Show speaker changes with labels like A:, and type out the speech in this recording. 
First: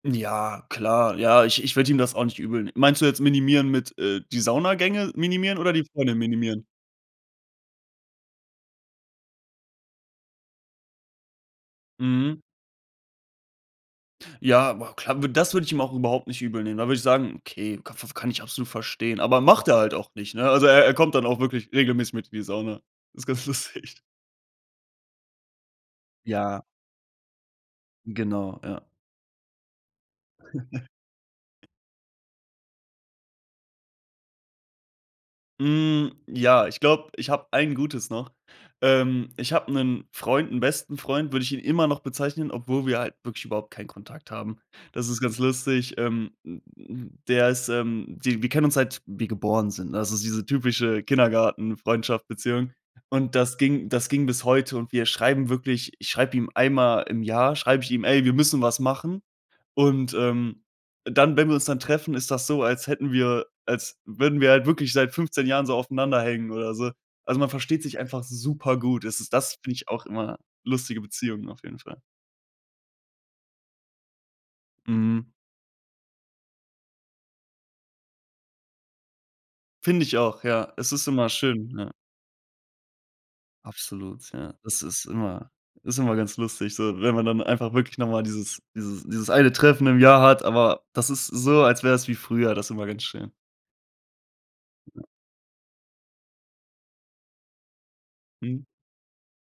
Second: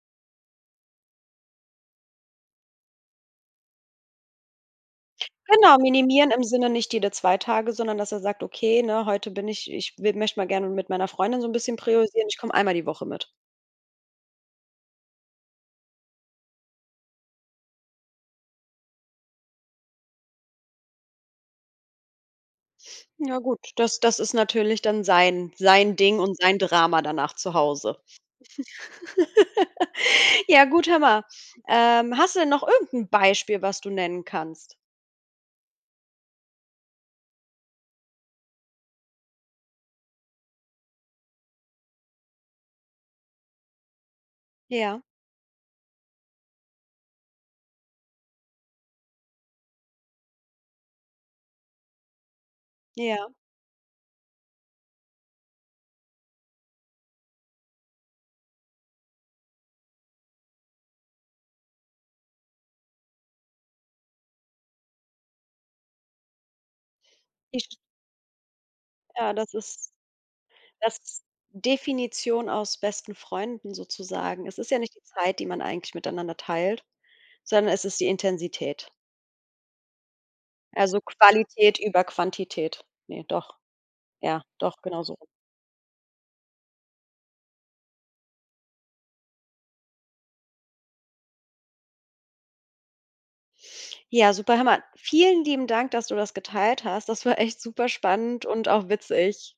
A: Ja, klar. Ja, ich ich würde ihm das auch nicht übel neh meinst du jetzt minimieren mit, äh, die Saunagänge minimieren oder
B: Genau,
A: die Freundin
B: minimieren im
A: minimieren?
B: Sinne, nicht jede 2 Tage, sondern dass er sagt: „Okay, ne, heute bin ich ich wi möchte mal gerne mit meiner Freundin so 'n bisschen priorisieren. Ich
A: Mhm.
B: komme einmal die Woche mit.“
A: Ja, wa klar, wü das würde ich ihm auch überhaupt nicht übel nehmen. Da würde ich sagen, okay, ka faf kann ich absolut verstehen. Aber macht er halt auch nicht, ne? Also, er er kommt dann auch wirklich regelmäßig mit in die Sauna. Ist
B: Ja
A: ganz
B: gut, das
A: lustig.
B: das ist natürlich dann sein sein Ding und sein
A: Ja.
B: Drama danach zu Hause.
A: Genau, ja.
B: Ja, gut, hör mal: Ähm. Hast du denn noch irgend 'n Beispiel, was du nennen kannst?
A: Hm, ja, ich glaube, ich habe ein Gutes noch. Ähm, ich habe 'nen Freund 'n besten Freund, würde ich ihn immer noch bezeichnen, obwohl wir halt wirklich überhaupt keinen Kontakt haben.
B: Ja.
A: Das ist ganz lustig. Ähm, hm, hm, der ist, ähm, di wir kennen uns seit wir geboren sind, ne? Also, das ist diese typische Kindergartenfreundschaft, Beziehung
B: Ja.
A: und das ging das ging bis heute und wir schreiben wirklich ich schreibe ihm einmal im Jahr schreibe ich ihm: „Ey, wir müssen was machen“ und, ähm, dann wenn wir uns dann treffen, ist das so, als hätten wir als würden wir halt wirklich seit 15 Jahren so aufeinander hängen oder so. Also, man
B: [unintelligible]
A: versteht sich einfach supergut. Es ist
B: Ja, das
A: das, finde ich,
B: ist
A: auch immer
B: das
A: lustige
B: ist
A: Beziehungen auf jeden Fall.
B: Definition aus besten Freunden sozusagen. Es ist ja nicht die
A: Mhm.
B: Zeit, die man eigentlich miteinander teilt, sondern es ist die Intensität.
A: Finde ich auch, ja. Es
B: Also,
A: ist immer schön,
B: Qualität
A: ja.
B: über Quantität. Ne, doch.
A: Absolut,
B: Ja,
A: ja. Es
B: doch,
A: ist
B: genauso.
A: immer ist immer ganz lustig, so, wenn man dann einfach wirklich noch mal dieses dieses dieses 1 Treffen im Jahr hat, aber das ist so, als wäre es wie früher, das ist immer ganz schön.
B: Ja, super, hör mal,
A: Ja.
B: vielen lieben Dank, dass du das geteilt hast. Das war echt superspannend
A: Mhm.
B: und auch witzig.